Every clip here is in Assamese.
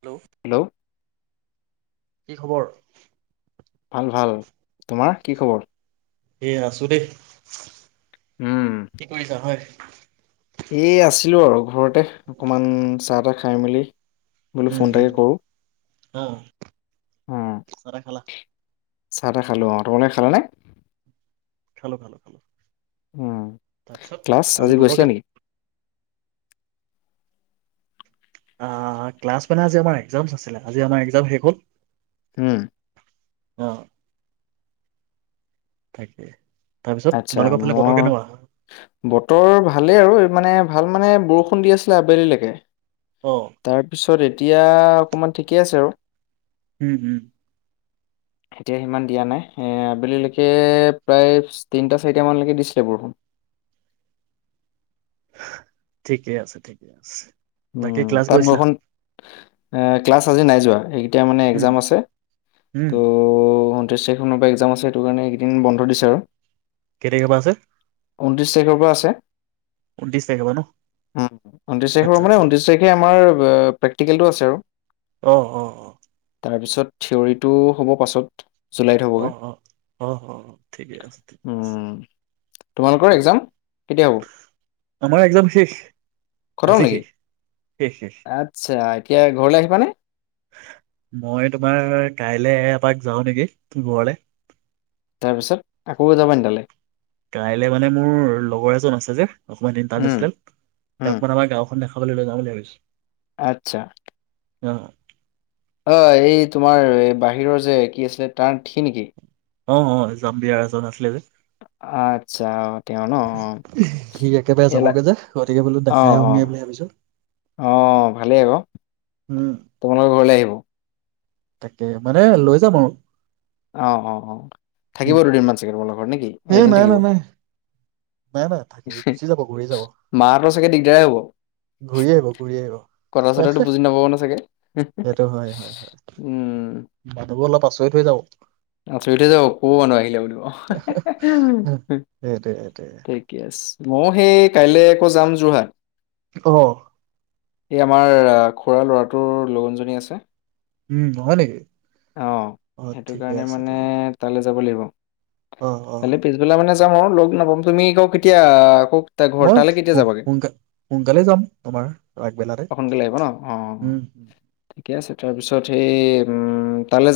হেল্ল' কি খবৰ ভাল ভাল তোমাৰ কি খবৰ এ আছো দেই উম কি কৰিছা হয় এই আছিলো আৰু ঘৰতে অকমান চাহ তাহ খাই মেলি বোলো উম ফোন উম এটাকে কৰো অ উম চাৰ খালা চাহ তাহ খালো অ তোমালোকে খালাানে খালো, খালো, খালো। ক্লাছ তাৰপিছত আজি বতৰ গৈছিলা নেকি আ, ক্লাছ মানে আজি আমাৰ একজাম আছিলে আজি আমাৰ একজাম শেষ হ'ল। হম। আহ। তাকে। তাৰপিছত আচ্ছা তোমালোকৰ ফালে বতৰ মোৰ কেনেকুৱা বতৰ ভালেই আৰু মানে ভাল মানে বৰষুণ দি আছিলে আবেলি লৈকে। অ তাৰপিছত এতিয়া অকণমান ঠিকে আছে আৰু। হম, হম। [inaudible] এতিয়া সিমান দিয়া নাই এ আবেলিলৈকে প্ৰায় তিনটা চাৰিটা মানলৈকে দিছিলে বৰষুণ। [unintelligible] ঠিকেই আছে! ঠিকেই আছে। বাকী উম, ক্লাছ তাত গৈছিলা বৰষ এ ক্লাছ আজি নাই যোৱা এই এতিয়া মানে উম এক্জাম আছে উম ত' তেইচ তাৰিখ মানৰ পৰা একজাম আছে সেইটো কাৰণে এইকেদিন বন্ধ দিছে আৰু। কেই তাৰিখৰ পা আছে? ঊনত্ৰিশ তাৰিখৰ পৰা আছে ঊনত্ৰিশ তাৰিখৰ পৰা ন উম ঊনত্ৰিশ আচ্ছা তাৰিখৰ মানে আচ্ছা ঊনত্ৰিশ তাৰিখে আমাৰ প্ৰেকট্ৰিকেলটো আছে আৰু। আহ, অ' অ'। তাৰপিছত থিয়ৰীটো হ'ব পাছত জুলাইত অ হ'বগৈ! অ অ অ ঠিকে আছে ঠিকে আছে উম। তোমালোকৰ একজাম কেতিয়া হ'ব? আমাৰ একজাম শেষ খতম আজি নেকি শেষ। শেষ শেষ আচ্ছা এতিয়া ঘৰলে আহিবানে? মই তোমাৰ কাইলৈ এপাক যাও নেকি ঘৰলে। তাৰ পিছত আকৌ যাব নি তালে? কাইলে মানে মোৰ লগৰ এজন আছে যে অকমান উম, ইন্টাৰনেচনেল উম, তেওঁক মানে আমাৰ গাওঁখন দেখা দেখাবলৈ লৈ যাওঁ বুলি ভাবিছো। আচ্ছা। অ'। অ', এই তোমাৰ বাহিৰৰ যে কি আছিলে তাৰ থ্ৰি নেকি? অ', অ' [unintelligible] এজন আছিলে যে। আত্ছা। সি একেবাৰে যাবগে যে গতিকে বোলো অ দেখাই অ আহোগে বুলি ভাবিছো। অ', ভালেই আক', উম তোমালোকৰ ঘৰলে আহিব? তাকে মানে লৈ যাম আৰু। অ', অ', অ' উম থাকিব দুদিনমান চাগে তোমাৰ লগ ঘৰত নেকি এই এদিন নাই নাই থাকিব! নাই নাই নাই থাকি গুচি যাব ঘূৰি যাব মাহতৰ চাগে দিগদাৰে হ'ব। ঘূৰি আহিব ঘূৰি আহিব কথা চথাটো বুজি নাপাব ন চাগে। সেইটো হয় হয় হয় উম। মানুহবোৰ অলপ আচৰিত হৈ যাব। আছৰিত হৈ যাব ক'ৰ পা মানুহ আহিলে বুলি ক'ব। সেইটোৱে সেইটোৱে থিকে আছে মই সেই কাইলৈ আকৌ যাম যোৰহাট। আহ। এই আমাৰ খুৰা ল'ৰাটোৰ লগোন জুৰনী আছে। উম, হয় নেকি? অ', সেইটো ঠিকে কাৰণে আছে মানে ঠিকে আছে তালৈ যাব লাগিব। অ অ তালৈ পিছবেলা মানে যাম আৰু লগ নাপাম তুমি আ কেতিয়া আকৌ ঘৰ মই তালৈ কেতিয়া যাবাগে? সোনকাল সোনকালে যাম তোমাৰ। আগবেলাতে অ', সোনকালে আহিব ন অ'। উম ঠিকে আছে তাৰপিছত সেই তালৈ,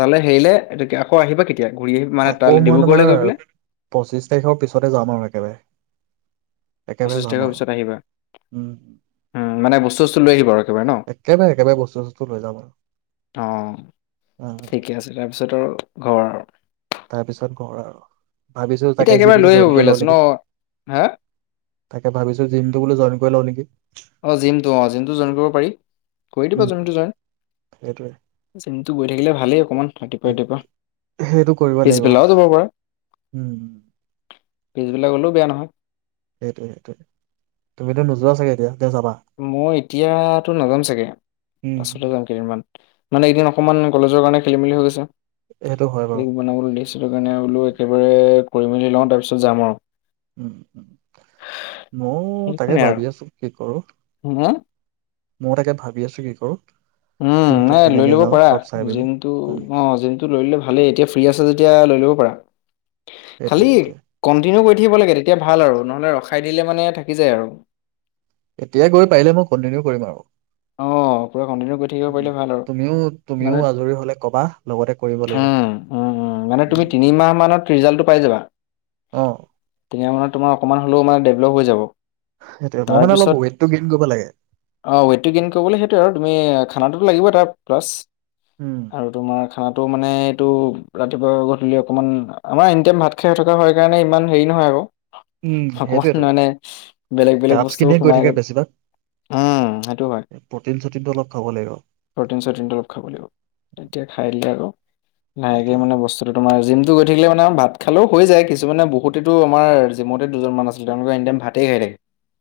তালৈ হেৰিলে আকৌ আহিবা কেতিয়া? ঘূৰি আহি মানে আকৌ তালৈ মই ডিব্ৰুগড়লৈ তোমাৰ গৈ পেলাই পঁচিশ তাৰিখৰ পিছতে যাম আৰু একেবাৰে। একেবাৰে পঁচিশ যাম তাৰিখৰ আৰু পিছত আহিবা উম, উম, মানে বস্তু চস্তু লৈ আহিব আৰু। একেবাৰে ন একেবাৰে একেবাৰে বস্তু চস্তু লৈ যাম আৰু। অ', অ ঠিকে আছে তাৰপিছত আৰু ঘৰ আৰু। তাৰ পিছত কৰ আৰু ভাবিছো এতিয়া তাকে একেবাৰে জিমটো লৈ আহিব জইন কৰি পাৰিলা লওঁ ন নেকি। হা তাকে ভাবিছো জিমটো বোলো জইন কৰি লওঁ নেকি। অ', জমটো অ', জিমটো জইন কৰিব পাৰি, কৰি দিবা উম জিমটো জইন। সেইটোৱে তো গৈ থাকিল ভালেই অকমান উম, ৰাতিপুৱা, ৰাতিপুৱা সেইটো কৰিব লাগিব পিছবেলাও যাব পাৰা। উম পিছবিলাক গ'লেও বেয়া নহয়। সেইটো সেইটো তুমিতো নোযোৱা চাগে এতিয়া। এতিয়া যাবা মই এতিয়াতো নাযাম চাগে, উম, পাছলৈ যাম কেইদিনমান। মানে এদিন অকমান কলেজৰ কাৰণে খেলি মেলি হৈ গৈছে। সেইটো হয় বাৰু বনাবলৈ দিছিল কাৰণে বোলো একেবাৰে কৰি মেলি লওঁ তাৰপিছত যাম আৰু। উম, উম ময়ো তাকে ভাবি আছো কি ক হম হম। মই তাকে ভাবি আছো কি কৰো। উম, কোনটোত নাই লৈ কেনেকে ল'ব যাওঁ পাৰা চব চাই পিনি জমটো কোনটো অ জিমটো লৈ ললে ভালেই এতিয়া ফ্ৰী আছে যদি এতিয়া লৈ ল'ব পাৰা সেইটোৱে খালি সেইটোৱে ক'ন্টিনিউ কৰি উঠিব লাগে তেতিয়া ভাল আৰু নহ'লে ৰখাই দিলে মানে থাকি যায় আৰু। এতিয়া গৈ পাৰিলে মই কণ্টিনিউ কৰিম আৰু। অ'। পুৰা কন্টিনিউ কৰি থাকিব উম পাৰিলে ভাল আৰু তুমিও তুমিও মানে, আজৰি হলে কবা লগতে কৰিব লাগিব উম উম। উম, মানে তুমি তিনিমাহ মানত ৰিজাল্টটো পাই যাবা, অ তিনিমাহ মানত তোমাৰ অকমান হ'লেও মান ডেভলপ হৈ যাব। সেইটোে মই মানে অলপ তাৰপিছত ৱেইটটো গেইন কৰিব লাগে। স কিন কৰিবলে সেইটো আৰু তুমি খানটো লাগিব তাৰ প্লাছ উম আৰু তোমাৰ খানাটো মানে এইটো ৰাতিপুৱা গধূলি অকণমান আমাৰ এনিটাইম ভাত খাই থকা হয় কাৰণে ইমান হেৰি নহয় আৰু। উম অকমান সেইটোৱেতো মানে বেলেগ, বেলেগ কাপচ বস্তুোৰ খিনিয়ে গৈ সোমাই থাকে বেছিভাগ উম। প্ৰটিন চটিনটো অলপ খাব লাগিব প্ৰ'টিন চটিনটো অলপ খাব লাগিব, তেতিয়া খাই দিলে আকৌ লাহেকে সেইটোৱে মানে বস্তুতটো তোমাৰ জিম গৈ থাকিলে মানে আৰু ভাত খালেও হৈ যায় কিছুমান বহুতেতো আমাৰ জিমতে দুজনমান আছিলে তেওঁলোকে এনিটাইম ভাতেই খাই থাকে।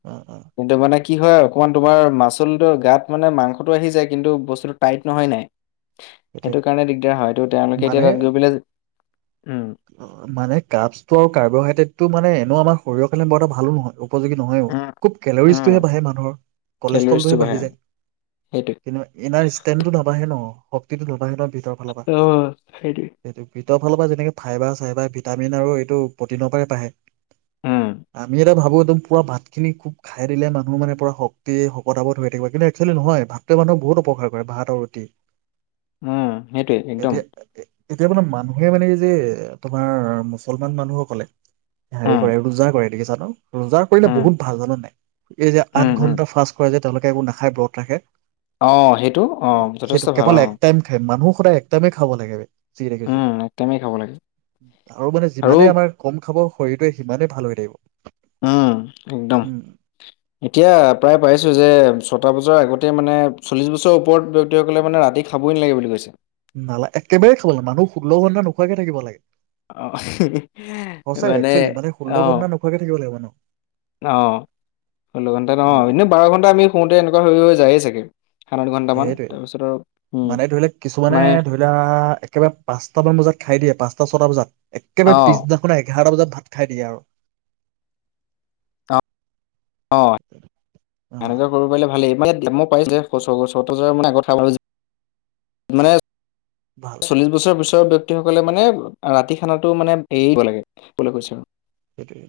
উম, উম। কিন্তু মানে কি হয় অকমান তোমাৰ মাচ'ল টো গাত মানে মাংসটো আহি যায় কিন্তু বস্তুটো টাইট নহৈ হৈ নাই। সেইটোৱে সেইটো কাৰণে দিগদাৰ হয়টো তেওঁলোকে এতিয়া তাত গৈ পেলাই উম অ', মানে কাপ ছ আৰু কাৰ্বহাইড্ৰেটটো মানে এনেও আমাৰ শৰীৰৰ কাৰণে বৰ এটা ভালো নহ'ব। উপযোগী নহয়ওঁ উম খুব উম কেলৰিজটোহে বাঢ়ে মানুহৰ, কেলৰিজটো কলেষ্ট্ৰলটোহে বাঢ়ে বাঢ়ি যায়। সেইটোৱে। কিন্তু এনাৰ ষ্টেণ্ডটো নাবাহে ন' শক্তিটো নবাহে ন'। ভিতৰৰ অ', সেইটোৱে। ফেটচৰ ফালৰ পৰা যেনেকে ফাইবাৰ চাইবাৰ ভিটামিন আৰু এইটো প্ৰটিনৰ পৰাই বাঢ়ে। উম, আমি এইটো ভাবো একদম পুৰা ভাত খিনি খুব খাই দিলে মানুহ পুৰা মানে শক্তি শকত আবদ হৈ থাকিব কিন্তু একচুৱেলি নহয় ভাত টোৱে মানুহ বহুত উপকাৰ কৰে ভাত আৰু ৰুটি। উম, সেইটোৱে একদম এতিয়া, এতিয়া মানে মানুহে মানে যে তোমাৰ মুছলমান মানুহসকলে হেৰি উম, কৰে ৰোজা কৰে দেখিছা ন'। ৰজাৰ কৰিলে উম, বহুত ভাল জানো নাই এই যে উম, আঠ উম। ঘণ্টা ফাৰ্ষ্ট কৰে যে তেওঁলোকে একো নাখাই ব্ৰত ৰাখে। অ', সেইটো অ', যথেষ্ট সেইটো ভাল কেৱল অ', এক টাইম খাই মানুহ সদায় এক টাইমে খাব লাগে যি দেখিছো। তুমিও খাব লাগিব। আৰু মানে যিমানে আমাৰ কম খাব শৰীৰটোৱে সিমানে ভাল হৈ থাকিব। উম, একদম উম এতিয়া প্ৰায় পাইছো যে ছটা বজাত বছৰ আগতে মানে চল্লিশ বছৰৰ ওপৰত ব্যক্তসকলে মানে ৰাতি খাবই নালাগে বুলি কৈছে। নালাগে একেবাৰে খাব লাগে মানুহ ষোল্ল ঘণ্টা নোখোৱাকে থাকিব লাগে। অ', সচাই একচুৱেলি মানে ষোল্ল ঘণ্টা অ', মান নোখোৱাকে থাকিব লাগে মানুহে। অ', ষোল্ল ঘণ্টা ন। অ এ বাৰ ঘণ্টা আমি শোওঁতে এনেকুৱা হৈ, হৈ যায়েই চাগে। দুঘণ্টামান সেইটোৱে তাৰপিছত আৰু উম, মানে ধৰি লোৱা কিছুমানে মানে ধৰি লোৱা একেবাৰে পাঁচটামান বজাত খাই দিয়ে। পাঁচটা ছটা বজাত। একেবাৰে অ', পিছদিনাখনে এঘাৰটা বজাত ভাত খাই দিয়ে আৰু। অ সেনেকোৱা কৰিব পাৰিলে ভালেই। মানে দামো পাই যে মানে কথা মানে ভাল ভাল চল্লিশ বছৰ পিছৰ বেয়ক্তী সকলে মানে ৰাতি খানাটো মানে এৰি দিব লাগে। বুলি কৈছে আৰু। সেইটোএই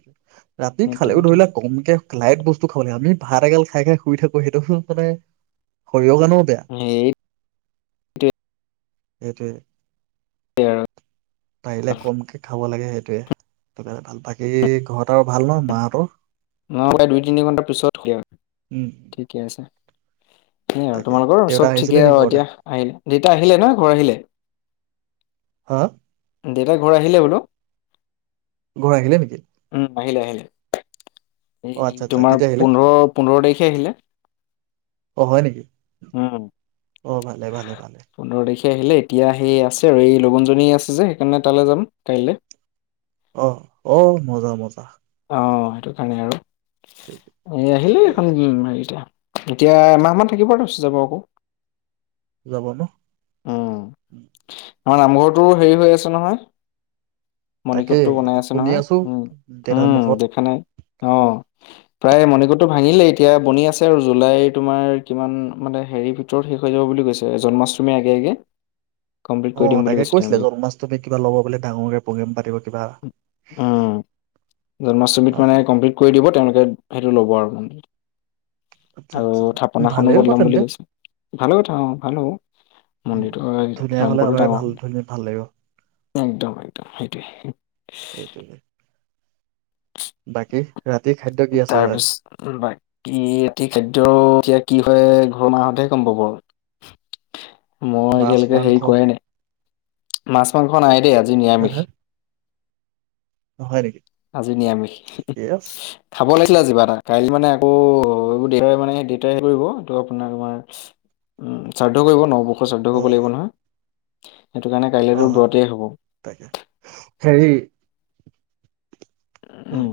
ৰাতি মৃত্যু খালেও ধৰি লোৱা কমকে লাইট বস্তু খাব লাগে আমি। ভাত এগাল খাই, খাই শুই থাকো। সেইটো মানে শৰীৰৰ কাৰণেও বেয়া। সেইটোৱে এইটোৱে, আৰু পাৰিলে কমকে খাবা। হব লাগে সেইটোয়ে। বাদ -বাকী ঘৰত আৰু ভাল নহ মা হঁতৰ। নহৈ প্ৰায় দুই তিনি ঘন্টাৰ পিছত খুলিম। উম ঠিকে আছে। সেইয়া ই আৰু তাকে তোমালোকৰ দেউতা চব আহিছিলে ঠিকে নেকি ঘৰলে? এতিয়া আহিলে দেতা আহিলে নহ ঘৰ আহিলে। হা? দেউতা ঘৰ আহিলে বোলো। ঘৰ আহিলে নেকি। উম, আহিলে, আহিলে এই অ আচ্ছা আচ্ছা তোমাৰ কেতিয়া আহিলে? পোন্ধৰ পোন্ধৰ তাৰিখে আহিলে। উম। অহ, ভালে, ভালে, ভালে। সি আহিলে এতিয়া। সেই আছে আৰু এই লগুণ -দানি আছে যে। সেইকাৰণে তালৈ যাম কাইলৈ। অ, অ, মজা, মজা। অ, সেইটো কাৰণে আৰু। ঠিক এই আহিলে ঠিকে এইখন আছে উ, এতিয়া। এতিয়া এমাহমান থাকিব ত যাব আকৌ। যাব ন? উম আমাৰ নামঘৰটো হেৰি হৈ আছে নহয়। তাকেই মণিকোটটো বনাই আছে শুনি নহয় আছো উম দেউতাৰ উম মুখত দেখা নাই অ। প্ৰায় মণিকোটটো ভাঙিলেই এতিয়া বনি আছে আৰু জুলাই তোমাৰ কিমান মানে হেৰিৰ ভিতৰত শেষ হৈ যাব বুলি। কৈছে জন্মাষ্টমীৰ আগে আগে। কমপ্লিট কৰি দিম অ', বুলি তাকে কৈছে কৈছিলে তেওঁলোকে জন্মাষ্টমী কিবা ল'ব বোলে ডাঙৰকে প্ৰগ্ৰেম পাতিব কিবা। উম জন্মাষ্টমীত অ মানে অ কমপ্লিট কৰি দিব তেওঁলোকে। সেইটো ল'ব আৰু মানে। আচ্ছা আৰু আচ্ছা থাপনাখনো ভালেই হ'ব বদলম বুলি তেন্তে কৈছো ভালো কথা অ ভাল হ'ব। উম মন্দিৰটো ধুনীয়া হ'লে নামঘটো আমাৰ ভাল ধুনীয়া ভাল লাগিব ডাঙৰ। একদম একদম সেইটোৱে। সেইটোৱে বাকী? ৰাতিৰ খাদ্য কি আছে তাৰ হয় পিছত বাকী ৰা খাদ্য এতিয়া কি? ঘৰ মাহতহে গম পাব আৰু মই মাছ এতিালৈকে মাংস হেৰি কৰে নাই মাছ মাংস নাই দিয় ই। আজি নিৰামিষ। অ', হয় নেকি? আজি নিৰামিষ। ঠিকে আছে খাব লাগিছিলে কিবা এটা কাইলৈ মানে আকৌ এইবোৰ দেটাই মানে দেটাই হৰি কৰিব ত আপোনাৰ তোমাৰ উ শ্ৰাদ্ধ কৰিব ন বৰ্ষ শ্ৰাদ্ধ অ কৰিব লাগিব নহয়। সেইটো কাৰণে অ কাইলেতো দূৰতেই হব তাকে হেৰি অ উম